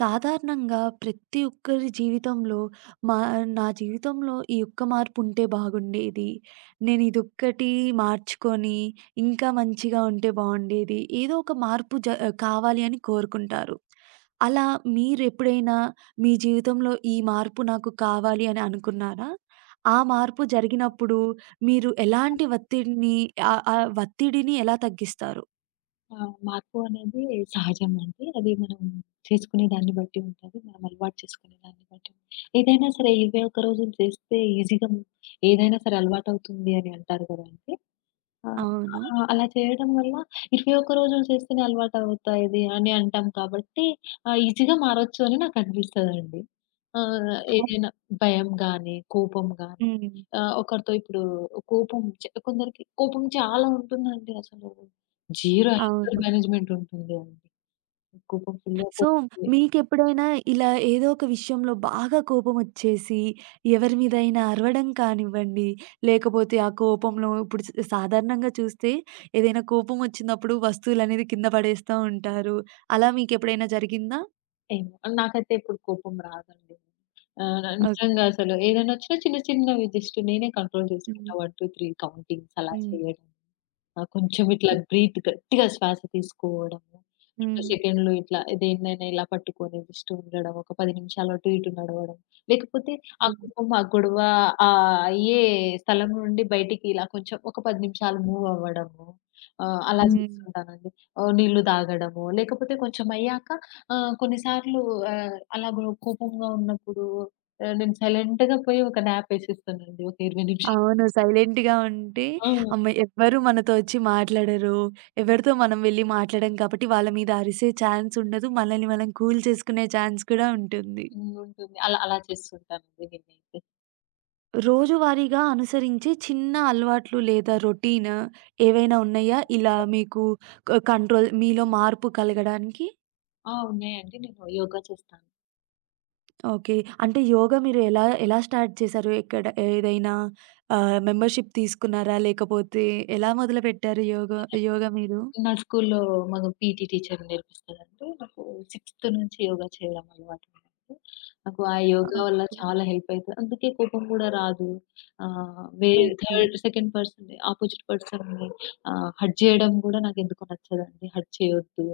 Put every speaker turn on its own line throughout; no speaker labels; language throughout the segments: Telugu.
సాధారణంగా ప్రతి ఒక్కరి జీవితంలో మా నా జీవితంలో ఈ ఒక్క మార్పు ఉంటే బాగుండేది. నేను ఇదొక్కటి మార్చుకొని ఇంకా మంచిగా ఉంటే బాగుండేది. ఏదో ఒక మార్పు కావాలి అని కోరుకుంటారు. అలా మీరెప్పుడైనా మీ జీవితంలో ఈ మార్పు నాకు కావాలి అని అనుకున్నారా? ఆ మార్పు జరిగినప్పుడు మీరు ఎలాంటి ఒత్తిడిని ఆ ఒత్తిడిని ఎలా తగ్గిస్తారు?
ఆ! మార్పు అనేది సహజమండి. అది మనం చేసుకునే దాన్ని బట్టి ఉంటది. మనం అలవాటు చేసుకునే దాన్ని బట్టి ఉంటుంది. ఏదైనా సరే 21 రోజులు చేస్తే ఈజీగా ఏదైనా సరే అలవాటవుతుంది అని అంటారు గదండీ! ఆ! ఆ!
అవును.
అలా చేయడం వల్ల 21 రోజులు చేస్తేనే అలవాటవుతాది అని అంటాం కాబట్టి, ఈజీగా మారొచ్చు అని నాకనిపిస్తదండి. ఏదైనా భయం గానీ, కోపం గానీ,
హ్మ్.
ఒకరితో ఇప్పుడు కోపం చ కొందరికి కోపం చాలా ఉంటుందండి అసలు. జీరో యాంగర్
అవును.
మేనేజ్‌మెంట్ ఉంటుంది అండి. కోపం ఫుల్‌గా
సో,
కోపం.
మీకెప్పుడైనా ఇలా ఏదో ఒక విషయంలో బాగా కోపమొచ్చేసి, ఎవరి మీదైనా అరవడం కానివ్వండి, లేకపోతే ఆ కోపంలో ఇప్పుడు సాధారణంగా చూస్తే ఏదైనా కోపమొచ్చినప్పుడు వస్తువులనేది కింద పడేస్తా ఉంటారు. అలా మీకెప్పుడైనా జరిగిందా?
ఏమో, నాకైతే ఎప్పుడు కోపం రాదండి.
ఓకే.
నిజంగా అసలు ఏదైనా వచ్చినా చిన్న చిన్నవి జస్ట్ నేనే కంట్రోల్ చేసుకుంటా.
హ్మ్.
1, 2, 3 కౌంటింగ్స్ అలా
హ్మ్.
చేయడం. ఆ! కొంచెం ఇట్లా బ్రీత్, గట్టిగా శ్వాస తీసుకోవడము. 2
హ్మ్.
సెకండ్‌లు ఇట్లా దేన్నైనా ఇలా పట్టుకొని జస్ట్ ఉండడం. ఒక 10 నిమిషాలు అటు ఇటు నడవడం. లేకపోతే ఆ
హ్మ్.
కోపం, ఆ గొడవ అయ్యే స్థలం నుండి బయటికి ఇలా కొంచెం ఒక 10 నిమిషాలు మూవ్ అవ్వడము. అలా
హ్మ్.
చేస్తుంటానండి. నీళ్లు తాగడము. లేకపోతే కొంచెం అయ్యాక కొన్నిసార్లు అలా కోపంగా ఉన్నప్పుడు నేను సైలెంట్‌గా పోయి ఒక న్యాప్ ఏసేస్తానండి, ఒక 20 నిమిషాలు.
అవును. సైలెంట్‌గా ఉంటే
ఆ!
అమ్మ ఎవ్వరు మనతో వచ్చి మాట్లాడరు. ఎవరితో మనం వెళ్లి మాట్లాడం కాబట్టి వాళ్ళ మీద అరిసే ఛాన్స్ ఉండదు. మనల్ని మనం కూల్ చేసుకునే ఛాన్స్ కూడా ఉంటుంది.
హ్మ్. ఉంటుంది. అలా అలా చేస్తుంటానండి నేనైతే.
రోజువారీగా అనుసరించే చిన్న అలవాట్లు లేదా రొటీన్ ఏవైనా ఉన్నాయా? ఇలా మీకు కంట్రోల్ మీలో మార్పు కలగడానికి?
ఆ! ఉన్నాయండి. నేను యోగా చేస్తాను.
ఓకే. అంటే యోగా మీరు ఎలా ఎలా స్టార్ట్ చేశారు? ఎక్కడ ఏదైనా మెంబర్‌షిప్ తీసుకున్నారా? లేకపోతే ఎలా మొదలుపెట్టారు యోగా యోగా మీరు?
నా స్కూల్లో మాకు పీటీ టీచర్ నేర్పిస్తదంటే, నాకు సిక్స్త్ నుంచి యోగా చేయడం అలవాటు నాకు. నాకు ఆ యోగా వల్ల
ఓకే.
చాలా హెల్ప్ అయితది. అందుకే కోపం గూడా రాదు. వేరే
okay.
Third, second person, opposite పర్సన్‌ని హర్ట్ చేయడం గూడా నాకెందుకో నచ్చదండి. హర్ట్ చేయొద్దు.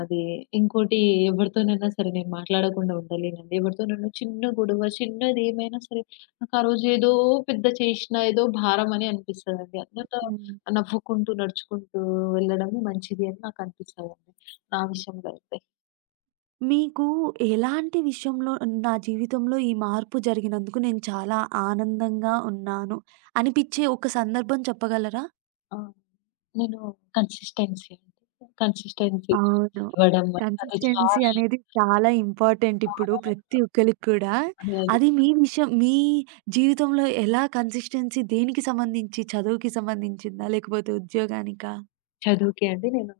అది ఇంకోటి, ఎవరితోనైనా సరే నేను మాట్లాడకుండా ఉండలేనండి. ఎవరితోనైనా చిన్న గొడవ, చిన్నదేమైనా సరే నాకు ఆ రోజు ఏదో పెద్ద చేషినా ఏదో భారం అని అనిపిస్తదండి. అందరితో
హ్మ్.
నవ్వుకుంటూ, నడుచుకుంటూ వెళ్ళడమే మంచిది అని నాకనిపిస్తదండి, నా విషయంలో అయితే.
మీకు ఎలాంటి విషయంలో నా జీవితంలో ఈ మార్పు జరిగినందుకు నేను చాలా ఆనందంగా ఉన్నాను అనిపిచ్చే ఒక సందర్భం చెప్పగలరా?
ఆ! నేను కన్సిస్టెన్సీ అండి. కన్సిస్టెన్సీగా
అవును.
చదవడం, అది
కన్సిస్టెన్సీ అనేది చాలా ఇంపార్టెంట్ ఇప్పుడు
చాలా
ప్రతి ఒక్కళ్ళకి కూడా. అది మీ విషయం మీ జీవితంలో ఎలా కన్సిస్టెన్సీ దేనికి సంబంధించి చదువుకి సంబంధించిందా? లేకపోతే ఉద్యోగానికా?
చదువుకే అండి. నేను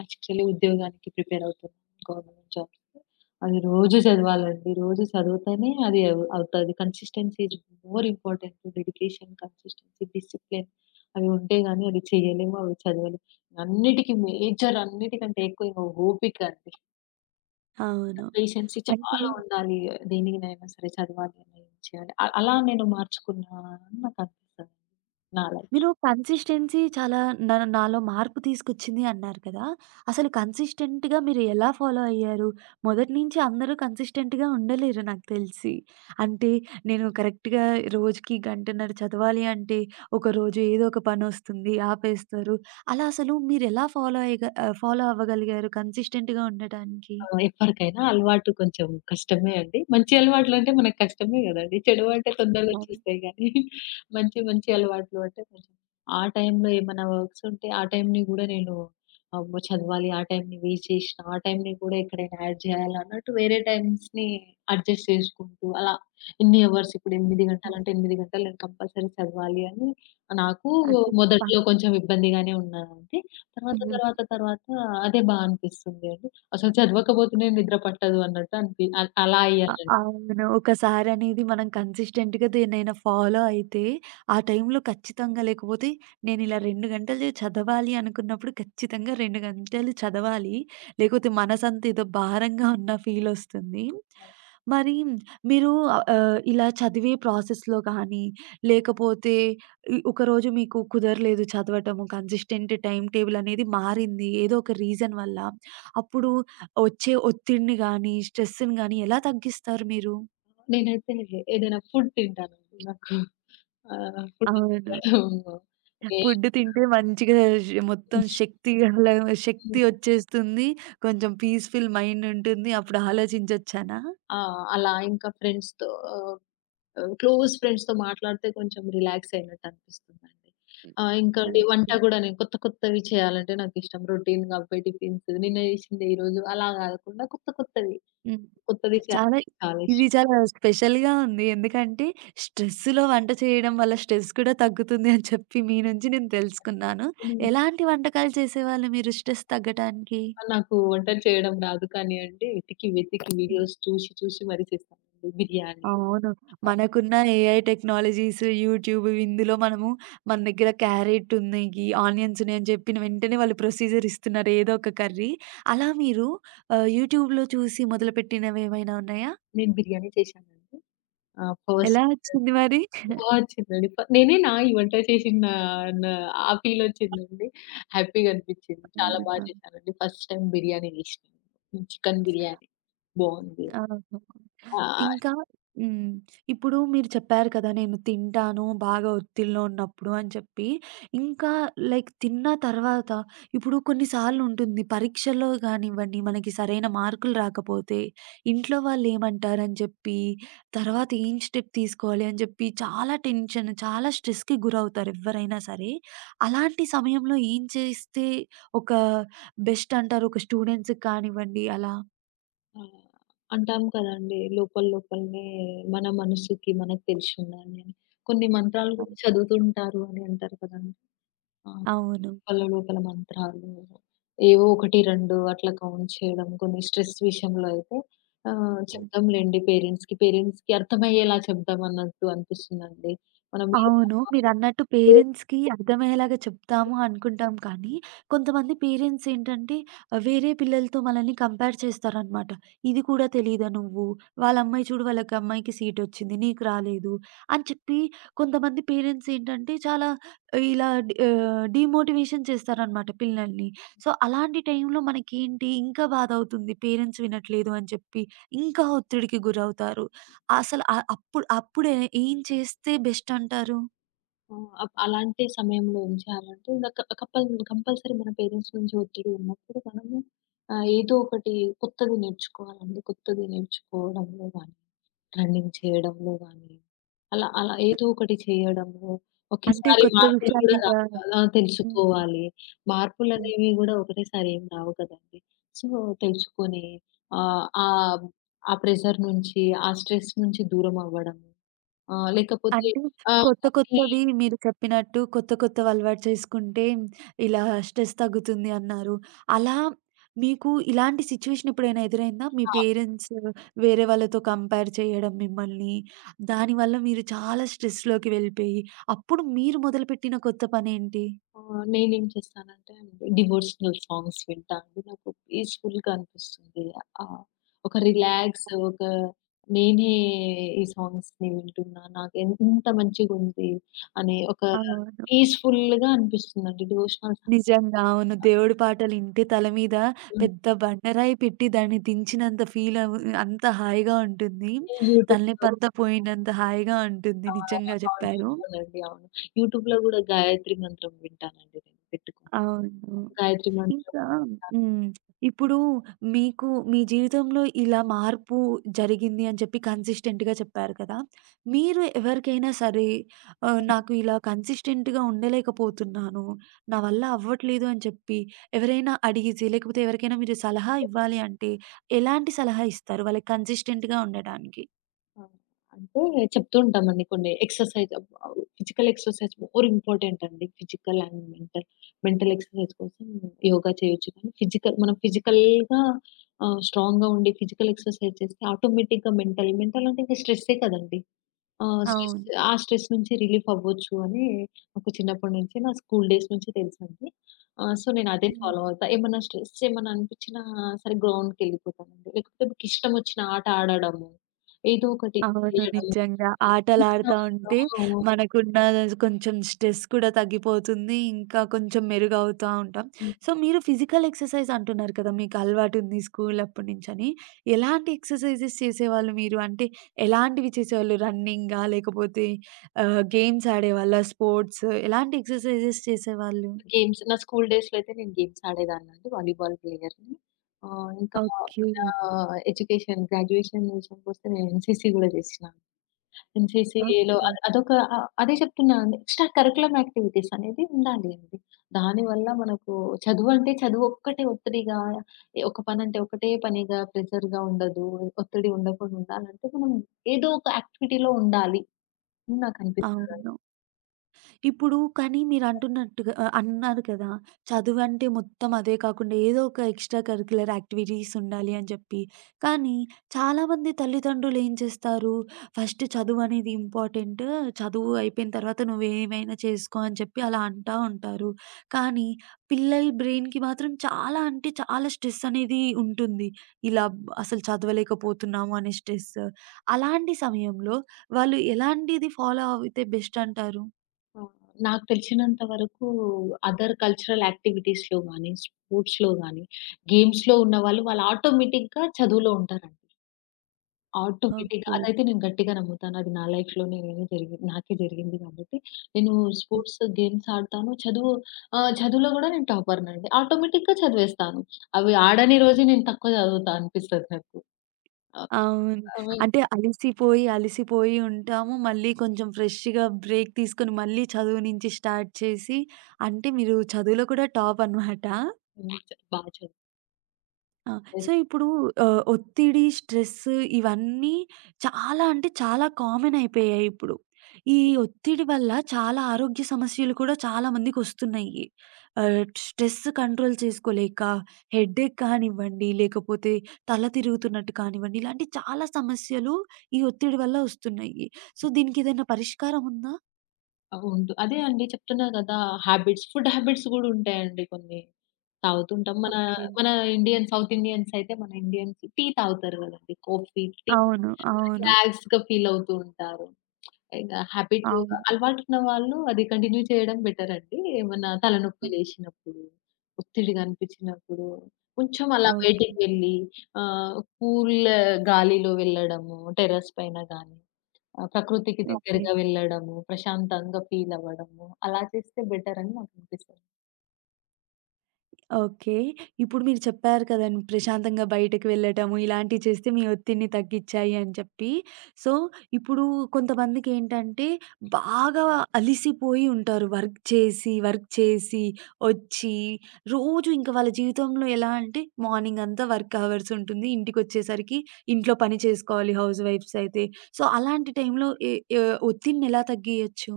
యాక్చువల్లీ ఉద్యోగానికి ప్రిపేర్ అవుతున్నా. Government jobs. అది రోజు చదవాలండి. రోజు చదివితేనే అది అవుతది. Consistency is more important. Dedication, consistency, discipline అవి ఉంటే గాని అది చేయలేము, అవి చదవలేము. అన్నిటికి మేజర్, అన్నిటికంటే ఎక్కువ ఇంక ఓపిక అండి.
అవును.
పేషెన్సీ
అయితే
చాలా ఉండాలి. దేనినైనా సరే చదవాలి అని చేయాలి. అలా నేను మార్చుకున్నా అని నాకు అనిపిస్తదండి, నా లైఫ్.
మీరు కన్సిస్టెన్సీ చాలా నాలో మార్పు తీసుకొచ్చింది అన్నారు కదా! అసలు కన్సిస్టెంట్‌గా మీరు ఎలా ఫాలో అయ్యారు? మొదటి నుంచి అందరూ కన్సిస్టెంట్‌గా ఉండలేరు నాకు తెలిసి. అంటే నేను కరెక్ట్‌గా రోజుకి గంటన్నర చదవాలి అంటే, ఒకరోజు ఏదో ఒక పనొస్తుంది ఆపేస్తారు. అలా అసలు మీరెలా ఫాలో ఫాలో అవ్వగలిగారు కన్సిస్టెంట్‌గా ఉండటానికి?
ఆ! ఎవ్వరికైనా అలవాటు కొంచెం కష్టమే అండి. మంచి అలవాట్లంటే మనకు కష్టమే గదండీ. చెడు అంటే తొందరగా వచ్చేస్తాయి గానీ, మంచి మంచి అలవాట్లు అంటే కొంచెం, ఆ టైంలో ఏమైనా వర్క్స్ ఉంటే ఆ టైంని గూడా నేను, అమ్మో చదవాలి, ఆ టైంని వేస్ట్ చేసిన, ఆ టైంని కూడా ఎక్కడైనా యాడ్ చేయాలి అన్నట్టు వేరే టైమ్స్‌ని అడ్జస్ట్ చేసుకుంటూ, అలా ఇన్ని అవర్స్, ఇప్పుడు 8
హ్మ్.
గంటలంటే 8 గంటలు నేను కంపల్సరీ చదవాలి అని నాకు
అంటే ప
మొదట్లో కొంచెం ఇబ్బందిగానే ఉన్నదండి. తర్వాత
హ్మ్.
తర్వాత తర్వాత అదే బా అనిపిస్తుంది అండి. అసలు చదవకపోతేనే నిద్ర పట్టదు అన్నట్టు అనిపి అ అలా అయ్యానండి.
అవును. ఒకసారనేది మనం కన్సిస్టెంట్‌గా దేన్నైనా ఫాలో అయితే, ఆ టైంలో ఖచ్చితంగా లేకపోతే నేనిలా 2 గంటలు చదవాలి అనుకున్నప్పుడు ఖచ్చితంగా 2 గంటలు చదవాలి. లేకపోతే మనసంతా ఏదో భారంగా ఉన్న ఫీలొస్తుంది. మరి మీరు ఇలా చదివే ప్రాసెస్‌లో కానీ, లేకపోతే ఒకరోజు మీకు కుదరలేదు చదవటము, కన్సిస్టెంట్ టైమ్ టేబుల్ అనేది మారింది. ఏదో ఒక రీజన్ వల్ల. అప్పుడు వచ్చే ఒత్తిడిని గానీ, స్ట్రెస్‌ని గానీ ఎలా తగ్గిస్తారు మీరు?
నేనైతే ఏదైనా ఫుడ్ తింటానండి. నాకు ఫుడ్
అవును.
ఏ.
ఫుడ్ తింటే మంచిగా మొత్తం శక్తి అలా శక్తి వచ్చేస్తుంది. కొంచెం పీస్‌ఫుల్ మైండ్ ఉంటుంది. అప్పుడు ఆలోచించొచ్చనా?
ఆ! అలా ఇంకా ఫ్రెండ్స్‌తో, ఆహ్, క్లోజ్ ఫ్రెండ్స్‌తో మాట్లాడితే కొంచెం రిలాక్స్ అయినట్టు అనిపిస్తుందండి. ఇంకా వంట
ఓకే.
కూడా. నేను కొత్త కొత్తవి చేయాలంటే నాకిష్టం. రొటీన్‌గా అవే టిఫిన్స్, నిన్న చేసిందే ఈరోజు, అలా కాకుండా కొత్త కొత్తవి,
హ్మ్.
కొత్తది
చాలా
చేయాలంటే చాలా
ఇది చాలా స్పెషల్‌గా ఉంది. ఎందుకంటే స్ట్రెస్‌లో వంట చేయడం వల్ల స్ట్రెస్ కూడా తగ్గుతుంది అని చెప్పి మీ నుంచి నేను తెలుసుకున్నాను.
ఇష్టం.
ఎలాంటి వంటకాలు చేసేవాళ్ళు మీరు స్ట్రెస్ తగ్గటానికి?
నాకు వంటలు చేయడం రాదు కానియండి, వెతికి, వెతికి వీడియోస్ చూసి, చూసి మరీ చేస్తానండి బిర్యానీ.
అవును.
ఆహ్,
మనకున్న ఏఐ టెక్నాలజీస్, యూట్యూబ్ ఇందులో మనము మన దగ్గర క్యారెట్ ఉన్నాయి, ఆనియన్స్ ఉన్నాయని చెప్పిన వెంటనే వాళ్ళు ప్రొసీజర్ ఇస్తున్నారు ఏదో ఒక కర్రీ. అలా మీరు యూట్యూబ్‌లో చూసి మొదలుపెట్టినవేమైనా ఉన్నాయా?
నేను బిర్యానీ చేశానండి. ఫస్ట్
ఎలా వచ్చింది మరి?
బా వచ్చిందండి. నేనే నా ఈ వంట చేసిన, నా నా ఆ ఫీల్ వచ్చిందండి. హ్యాపీగా అనిపించింది. చాలా బా
అవునా!
చేశానండి. ఫస్ట్ టైమ్ బిర్యానీ చేసినాను, చికెన్ బిర్యానీ. బావుంది.
ఆహా!
ఆహ్,
ఇంకా హ్మ్. ఇప్పుడు మీరు చెప్పారు కదా! నేను తింటాను బాగా ఒత్తిడిలో ఉన్నప్పుడు అని చెప్పి. ఇంకా లైక్ తిన్న తర్వాత ఇప్పుడు కొన్నిసార్లు ఉంటుంది పరీక్షలో గానివ్వండి, మనకి సరైన మార్కులు రాకపోతే ఇంట్లో వాళ్ళేమంటారని చెప్పి, తర్వాత ఏం స్టెప్ తీసుకోవాలి అని చెప్పి చాలా టెన్షన్, చాలా స్ట్రెస్‌కి గురవుతారు ఎవ్వరైనా సరే. అలాంటి సమయంలో ఏం చేస్తే ఒక బెస్ట్ అంటారు? ఒక స్టూడెంట్స్‌కి కానివ్వండి అలా.
ఆహ్, అంటాం కదండీ, లోపల లోపలనే మన మనసుకి మనకు తెలిసుండాలి అని. కొన్ని మంత్రాలు కూడా చదువుతుంటారు అని అంటారు కదండీ! ఆ!
అవును.
లోపల లోపల మంత్రాలు, ఏవో 1, 2 అట్లా కౌంట్ చేయడం. కొన్ని స్ట్రెస్ విషయంలో అయితే
హ్మ్.
చెప్దాంలెండి పేరెంట్స్‌కి. పేరెంట్స్‌కి అర్థమయ్యేలా చెప్దాం అన్నట్టు అనిపిస్తుందండి, మనం మీద.
అవును. మీరన్నట్టు పేరెంట్స్‌కి అర్థమయ్యేలాగా చెప్తాము అనుకుంటాం కానీ, కొంతమంది పేరెంట్స్ ఏంటంటే ఆ, వేరే పిల్లలతో మనల్ని కంపేర్ చేస్తారనమాట. "ఇది కూడా తెలీదా నువ్వు? వాళ్ళ అమ్మాయి చూడు వాళ్ళకి అమ్మాయికి సీటొచ్చింది. నీకు రాలేదు" అని చెప్పి కొంతమంది పేరెంట్స్ ఏంటంటే చాలా ఇలా డీమోటివేషన్ చేస్తారనమాట పిల్లల్ని. సో, అలాంటి టైంలో మనకేంటి ఇంకా బాధవుతుంది పేరెంట్స్ వినట్లేదు అని చెప్పి. ఇంకా ఒత్తిడికి గురవుతారు. అసలు అప్పుడే ఏం చేస్తే బెస్ట్ అంటారు?
ఆ! అలాంటి సమయంలో ఏం చేయాలంటే, ఇంక క కపల్ కంపల్సరీ మన పేరెంట్స్ నుంచి ఒత్తిడి ఉన్నప్పుడు మనము ఏదో ఒకటి కొత్తది నేర్చుకోవాలండి. కొత్తది నేర్చుకోవడంలో గాని, రన్నింగ్ చేయడంలో గాని, అలా అలా ఏదో ఒకటి చేయడము.
అంటే
ఒకేసారి
కొత్త
మార్పులు
విషయాల
కూడా
మీద
రావు కదా!
హ్మ్.
తెలుసుకోవాలి.
హ్మ్.
మార్పులనేవి గూడా ఒకటేసారి ఏం రావు కదండీ! సో, తెలుసుకొని ఆహ్, ఆహ్, ఆ ప్రెషర్ నుంచి, ఆ స్ట్రెస్ నుంచి దూరం అవ్వడము. లేకపోతే
అంటే
ఆహ్,
కొత్త
కొన్ని.
కొత్తవి మీరు చెప్పినట్టు కొత్త కొత్తవి అలవాటు చేసుకుంటే ఇలా స్ట్రెస్ తగ్గుతుంది అన్నారు. అలా మీకు ఇలాంటి సిట్యుయేషన్ ఎప్పుడైనా ఎదురైందా? మీ
ఆ!
పేరెంట్స్ వేరే వాళ్ళతో కంపేర్ చేయడం మిమ్మల్ని. దానివల్ల మీరు చాలా స్ట్రెస్‌లోకి వెళ్ళిపోయి అప్పుడు మీరు మొదలుపెట్టిన కొత్త పనేంటి?
ఆ! నేనేం చేస్తానంటే డివోషనల్ సాంగ్స్ వింటాను. నాకు పీస్‌ఫుల్‌గా అనిపిస్తుంది. ఆహ్, ఒక రిలాక్స్, ఒక, నేనే ఈ సాంగ్స్‌ని వింటున్నా, నాకు ఇంత మంచిగుంది అనే ఒక
అవును.
పీస్‌ఫుల్‌గా అనిపిస్తుందండి, డివోషనల్ సాంగ్స్.
నిజంగా. అవును. దేవుడి పాటలింటే తల మీద పెద్ద బండరాయి పెట్టి దాన్ని దించినంత ఫీలవు అంత హాయిగా ఉంటుంది.
యూట్యూబ్‌లో.
తలనొప్పంతా పోయినంత హాయిగా ఉంటుంది.
ఆ!
నిజంగా
అవును.
చెప్పారు.
అవునండి. అవును. యూట్యూబ్‌లో గూడా గాయత్రి మంత్రం వింటానండి నేను పెట్టుకొని.
అవును.
గాయత్రి మంత్రం
ఇంకా
వింటాను.
హ్మ్. ఇప్పుడు మీకు మీ జీవితంలో ఇలా మార్పు జరిగింది అని చెప్పి కన్సిస్టెంట్‌గా చెప్పారు కదా! మీరు ఎవరికైనా సరే నాకు ఇలా కన్సిస్టెంట్‌గా ఉండలేకపోతున్నాను. నా వల్ల అవ్వట్లేదు అని చెప్పి ఎవరైనా అడిగితే లేకపోతే ఎవరికైనా మీరు సలహా ఇవ్వాలి అంటే ఎలాంటి సలహా ఇస్తారు వాళ్ళకి కన్సిస్టెంట్‌గా ఉండడానికి?
ఆ! అంటే చెప్తూ ఉంటామండి, కొన్ని exercise, physical exercise more important అండి, physical and mental. Mental exercise కోసం యోగా చేయొచ్చు. కానీ ఫిజికల్, మనం ఫిజికల్‌గా స్ట్రాంగ్‌గా ఉండి ఫిజికల్ ఎక్సర్‌సైజ్ చేస్తే ఆటోమేటిక్‌గా మెంటల్ మెంటల్ అంటే ఇంక స్ట్రెస్సే కదండీ! ఆ! స్ట్రెస్,
అవును.
ఆ స్ట్రెస్ నుంచి రిలీఫ్ అవ్వచ్చు అని నాకు చిన్నప్పటి నుంచి, నా స్కూల్ డేస్ నుంచి తెలుసండి. సో, నేను అదే ఫాలో అవుతా. ఏమన్నా స్ట్రెస్, ఏమన్నా అనిపించినా సరే గ్రౌండ్‌కెళ్ళిపోతానండి. లేకపోతే నాకిష్టం వచ్చిన ఆట ఆడడము, ఏదో ఒకటి
అవును.
చేయడము.
నిజంగా. ఆటలాడుతా ఉంటే మనకున్న కొంచెం స్ట్రెస్ కూడా తగ్గిపోతుంది. ఇంకా కొంచెం మెరుగవుతా ఉంటాం.
హ్మ్.
సో, మీరు ఫిజికల్ ఎక్సర్‌సైజ్ అంటున్నారు కదా! మీకు అలవాటుంది స్కూల్ అప్పటినుంచని. ఎలాంటి ఎక్సర్‌సైజెస్ చేసేవాళ్ళు మీరు? అంటే ఎలాంటివి చేసేవాళ్ళు? రన్నింగా? లేకపోతే గేమ్స్ ఆడేవాళ్ళా? స్పోర్ట్స్ ఎలాంటి ఎక్సర్‌సైజెస్ చేసేవాళ్ళు?
గేమ్స్, నా స్కూల్ డేస్‌లో అయితే నేను గేమ్స్ ఆడేదాన్నండి. వాలీబాల్ ప్లేయర్‌ని. ఇంకా
ఓకే.
నా ఎడ్యుకేషన్, గ్రాడ్యుయేషన్ విషయానికొస్తే నేను ఎన్‌సీసీ గూడా చేసిన. ఎన్‌సీసీ‌లో
ఓకే.
అదే చెప్తున్నా అండి, ఎక్స్‌ట్రా కరిక్యులమ్ యాక్టివిటీస్ అనేది ఉండాలి అండి. దానివల్ల మనకు చదువంటే చదువు ఒక్కటే ఒత్తిడిగా, ఒక పనంటే ఒకటే పనిగా ప్రెషర్‌గా ఉండదు. ఒత్తిడి ఉండకుండా ఉండాలంటే మనం ఏదో ఒక యాక్టివిటీ‌లో ఉండాలి అని నాకనిపిస్తదండి.
అవును. ఇప్పుడు కానీ మీరంటున్నట్టుగా అన్నారు కదా! చదువంటే మొత్తం అదే కాకుండా ఏదో ఒక ఎక్స్‌ట్రా కరిక్యులర్ యాక్టివిటీస్ ఉండాలి అని చెప్పి. కానీ చాలామంది తల్లిదండ్రులు ఏం చేస్తారు? ఫస్ట్ చదువనేది ఇంపార్టెంట్. చదువు అయిపోయిన తర్వాత నువ్వేమైనా చేసుకో అని చెప్పి అలా అంటా ఉంటారు. కానీ పిల్లల బ్రెయిన్‌కి మాత్రం చాలా అంటే చాలా స్ట్రెస్ అనేది ఉంటుంది. ఇలా అసలు చదవలేకపోతున్నాము అనే స్ట్రెస్. అలాంటి సమయంలో వాళ్ళు ఎలాంటిది ఫాలో అవుతే బెస్ట్ అంటారు?
ఆ! నాకు తెలిసినంత వరకు, అదర్ కల్చరల్ యాక్టివిటీస్‌లో గాని, స్పోర్ట్స్‌లో గాని, గేమ్స్‌లో ఉన్నవాళ్ళు, వాళ్ళు ఆటోమేటిక్‌గా చదువులో ఉంటారండి. ఆటోమేటిక్‌గా.
ఓకే.
అదైతే నేను గట్టిగా నమ్ముతాను. అది నా లైఫ్‌లో నేనే జరిగింది, నాకే జరిగింది కాబట్టి. నేను స్పోర్ట్స్, గేమ్స్ ఆడతాను. చదువులో గూడా నేను టాపర్‌నండి. ఆటోమేటిక్‌గా చదివేస్తాను. అవి ఆడని రోజు నేను తక్కువ చదువుతా అనిపిస్తది నాకు. ఆహ్,
అవును.
అవి.
అంటే అలిసిపోయి, అలిసిపోయి ఉంటాము. మళ్ళీ కొంచెం ఫ్రెష్‌గా బ్రేక్ తీసుకొని మళ్ళీ చదువు నుంచి స్టార్ట్ చేసి అంటే మీరు చదువులో కూడా టాప్ అనమాట.
బా
ఆ! సో,
చదివేది.
ఇప్పుడు ఒత్తిడి, స్ట్రెస్ ఇవన్నీ చాలా అంటే చాలా కామన్ అయిపోయాయి ఇప్పుడు. ఈ ఒత్తిడి వల్ల చాలా ఆరోగ్య సమస్యలు కూడా చాలా మందికొస్తున్నాయి. ఆహ్, స్ట్రెస్ కంట్రోల్ చేసుకోలేక హెడ్‌ఏక్ కానివ్వండి, లేకపోతే తల తిరుగుతున్నట్టు కానివ్వండి, ఇలాంటి చాలా సమస్యలు ఈ ఒత్తిడి వల్ల వస్తున్నాయి. సో, దీనికేదైనా పరిష్కారం ఉందా?
అదే అండి చెప్తున్నా గదా! ఫుడ్ హ్యాబిట్స్ గూడా ఉంటాయండి కొన్ని. తాగుతుంటాం. మన
ఓకే.
మన ఇండియన్, సౌత్ ఇండియన్స్ అయితే, మన ఇండియన్స్ టీ తాగుతారు గదండీ! కాఫీ, టీ,
అవును. అవును.
రిలాక్స్‌గా ఫీల్ అవుతూ ఉంటారు. ఇక హ్యాబిట్
అవును.
అలవాటున్న వాళ్ళు అది కంటిన్యూ చేయడం బెటర్ అండి. ఏమన్నా తలనొప్పి లేశినప్పుడు, ఒత్తిడిగా అనిపించినప్పుడు, కొంచెం అలా బయటికి
ఓకే.
వెళ్ళి కూల్ గాలిలో వెళ్ళడము, టెర్రస్ పైన గానీ, ప్రకృతికి
ఓకే.
దగ్గరగా వెళ్ళడము, ప్రశాంతంగా ఫీల్ అవ్వడము, అలా చేస్తే బెటర్ అని నాకు అనిపిస్తది.
ఓకే. ఇప్పుడు మీరు చెప్పారు కదండీ! ప్రశాంతంగా బయటకి వెళ్ళటము, ఇలాంటివి చేస్తే మీ ఒత్తిడిని తగ్గిచ్చాయి అని చెప్పి. సో, ఇప్పుడు కొంతమందికేంటంటే బాగా అలిసిపోయి ఉంటారు. వర్క్ చేసి, వర్క్ చేసి ఒచ్చి, రోజు ఇంక వాళ్ళ జీవితంలో ఎలా అంటే మార్నింగ్ అంతా వర్క్ అవర్స్ ఉంటుంది. ఇంటికొచ్చేసరికి ఇంట్లో పని చేసుకోవాలి హౌస్ వైఫ్స్ అయితే. సో, అలాంటి టైంలో ఏ ఏ ఒత్తిడిని ఎలా తగ్గియచ్చు?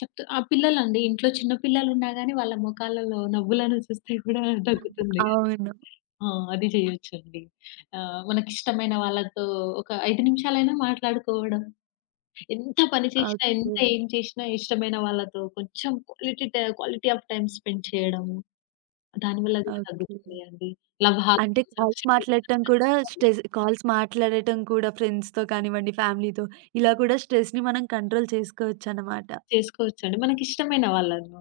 చెప్తూ, ఆ పిల్లలండి, ఇంట్లో చిన్న పిల్లలున్నా గాని వాళ్ళ మొఖాలలో నవ్వులను చూస్తే కూడా తగ్గుతుంది.
అవును.
ఆ! అది చేయొచ్చండి. మనకిష్టమైన వాళ్ళతో ఒక 5 నిమిషాలైనా మాట్లాడుకోవడం. ఎంత పని చేసినా,
ఓకే.
ఎంత ఏం చేసినా ఇష్టమైన వాళ్ళతో కొంచెం క్వాలిటీ ఆఫ్ టైమ్ స్పెండ్ చేయడము. దానివల్ల కూడా
ఓకే.
తగ్గుతుంది అండి. లవ్
అంటే
హార్మోన్స్.
కాల్స్ మాట్లాడటం కూడా స్ట్రెస్ కాల్స్ మాట్లాడటం కూడా ఫ్రెండ్స్‌తో కానివ్వండి, ఫ్యామిలీతో ఇలా కూడా స్ట్రెస్‌ని మనం కంట్రోల్ చేసుకోవచ్చనమాట.
చేసుకోవచ్చండి. మనకిష్టమైన వాళ్ళను,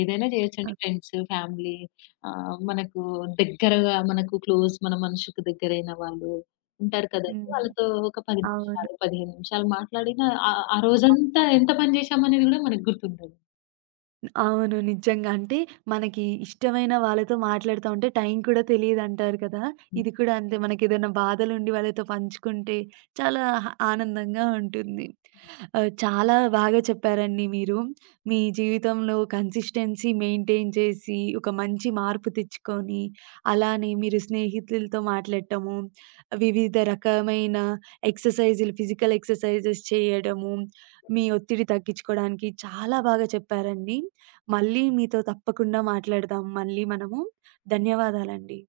ఏదైనా జేయొచ్చండి.
ఓకే.
ఫ్రెండ్స్, ఫ్యామిలీ, మనకు దగ్గరగా, మనకు క్లోజ్, మన మనసుకు దగ్గరైన వాళ్ళు ఉంటారు కదండీ!
హ్మ్.
వాళ్ళతో ఒక 10
అవును.
నిమిషాలు, 15 నిమిషాలు మాట్లాడినా, ఆ ఆ రోజంతా ఎంత పని జేశామనేది గూడా మనకు గుర్తుండదు.
అవును. నిజంగా. అంటే మనకి ఇష్టమైన వాళ్ళతో మాట్లాడుతా ఉంటే టైం కూడా తెలీదంటారు కదా! ఇది కూడా అంతే. మనకేదైనా బాధలుండి వాళ్ళతో పంచుకుంటే చాలా ఆనందంగా ఉంటుంది. చాలా బాగా చెప్పారండి మీరు. మీ జీవితంలో కన్సిస్టెన్సీ మెయింటైన్ చేసి, ఒక మంచి మార్పు తెచ్చుకొని, అలానే మీరు స్నేహితులతో మాట్లాడటము, వివిధ రకమైన ఎక్సర్‌సైజులు, ఫిజికల్ ఎక్సర్‌సైజెస్ చేయడము, మీ ఒత్తిడి తగ్గించుకోవడానికి చాలా బాగా చెప్పారండి. మళ్ళీ మీతో తప్పకుండా మాట్లాడదాం. మళ్ళీ మనము ధన్యవాదాలండి.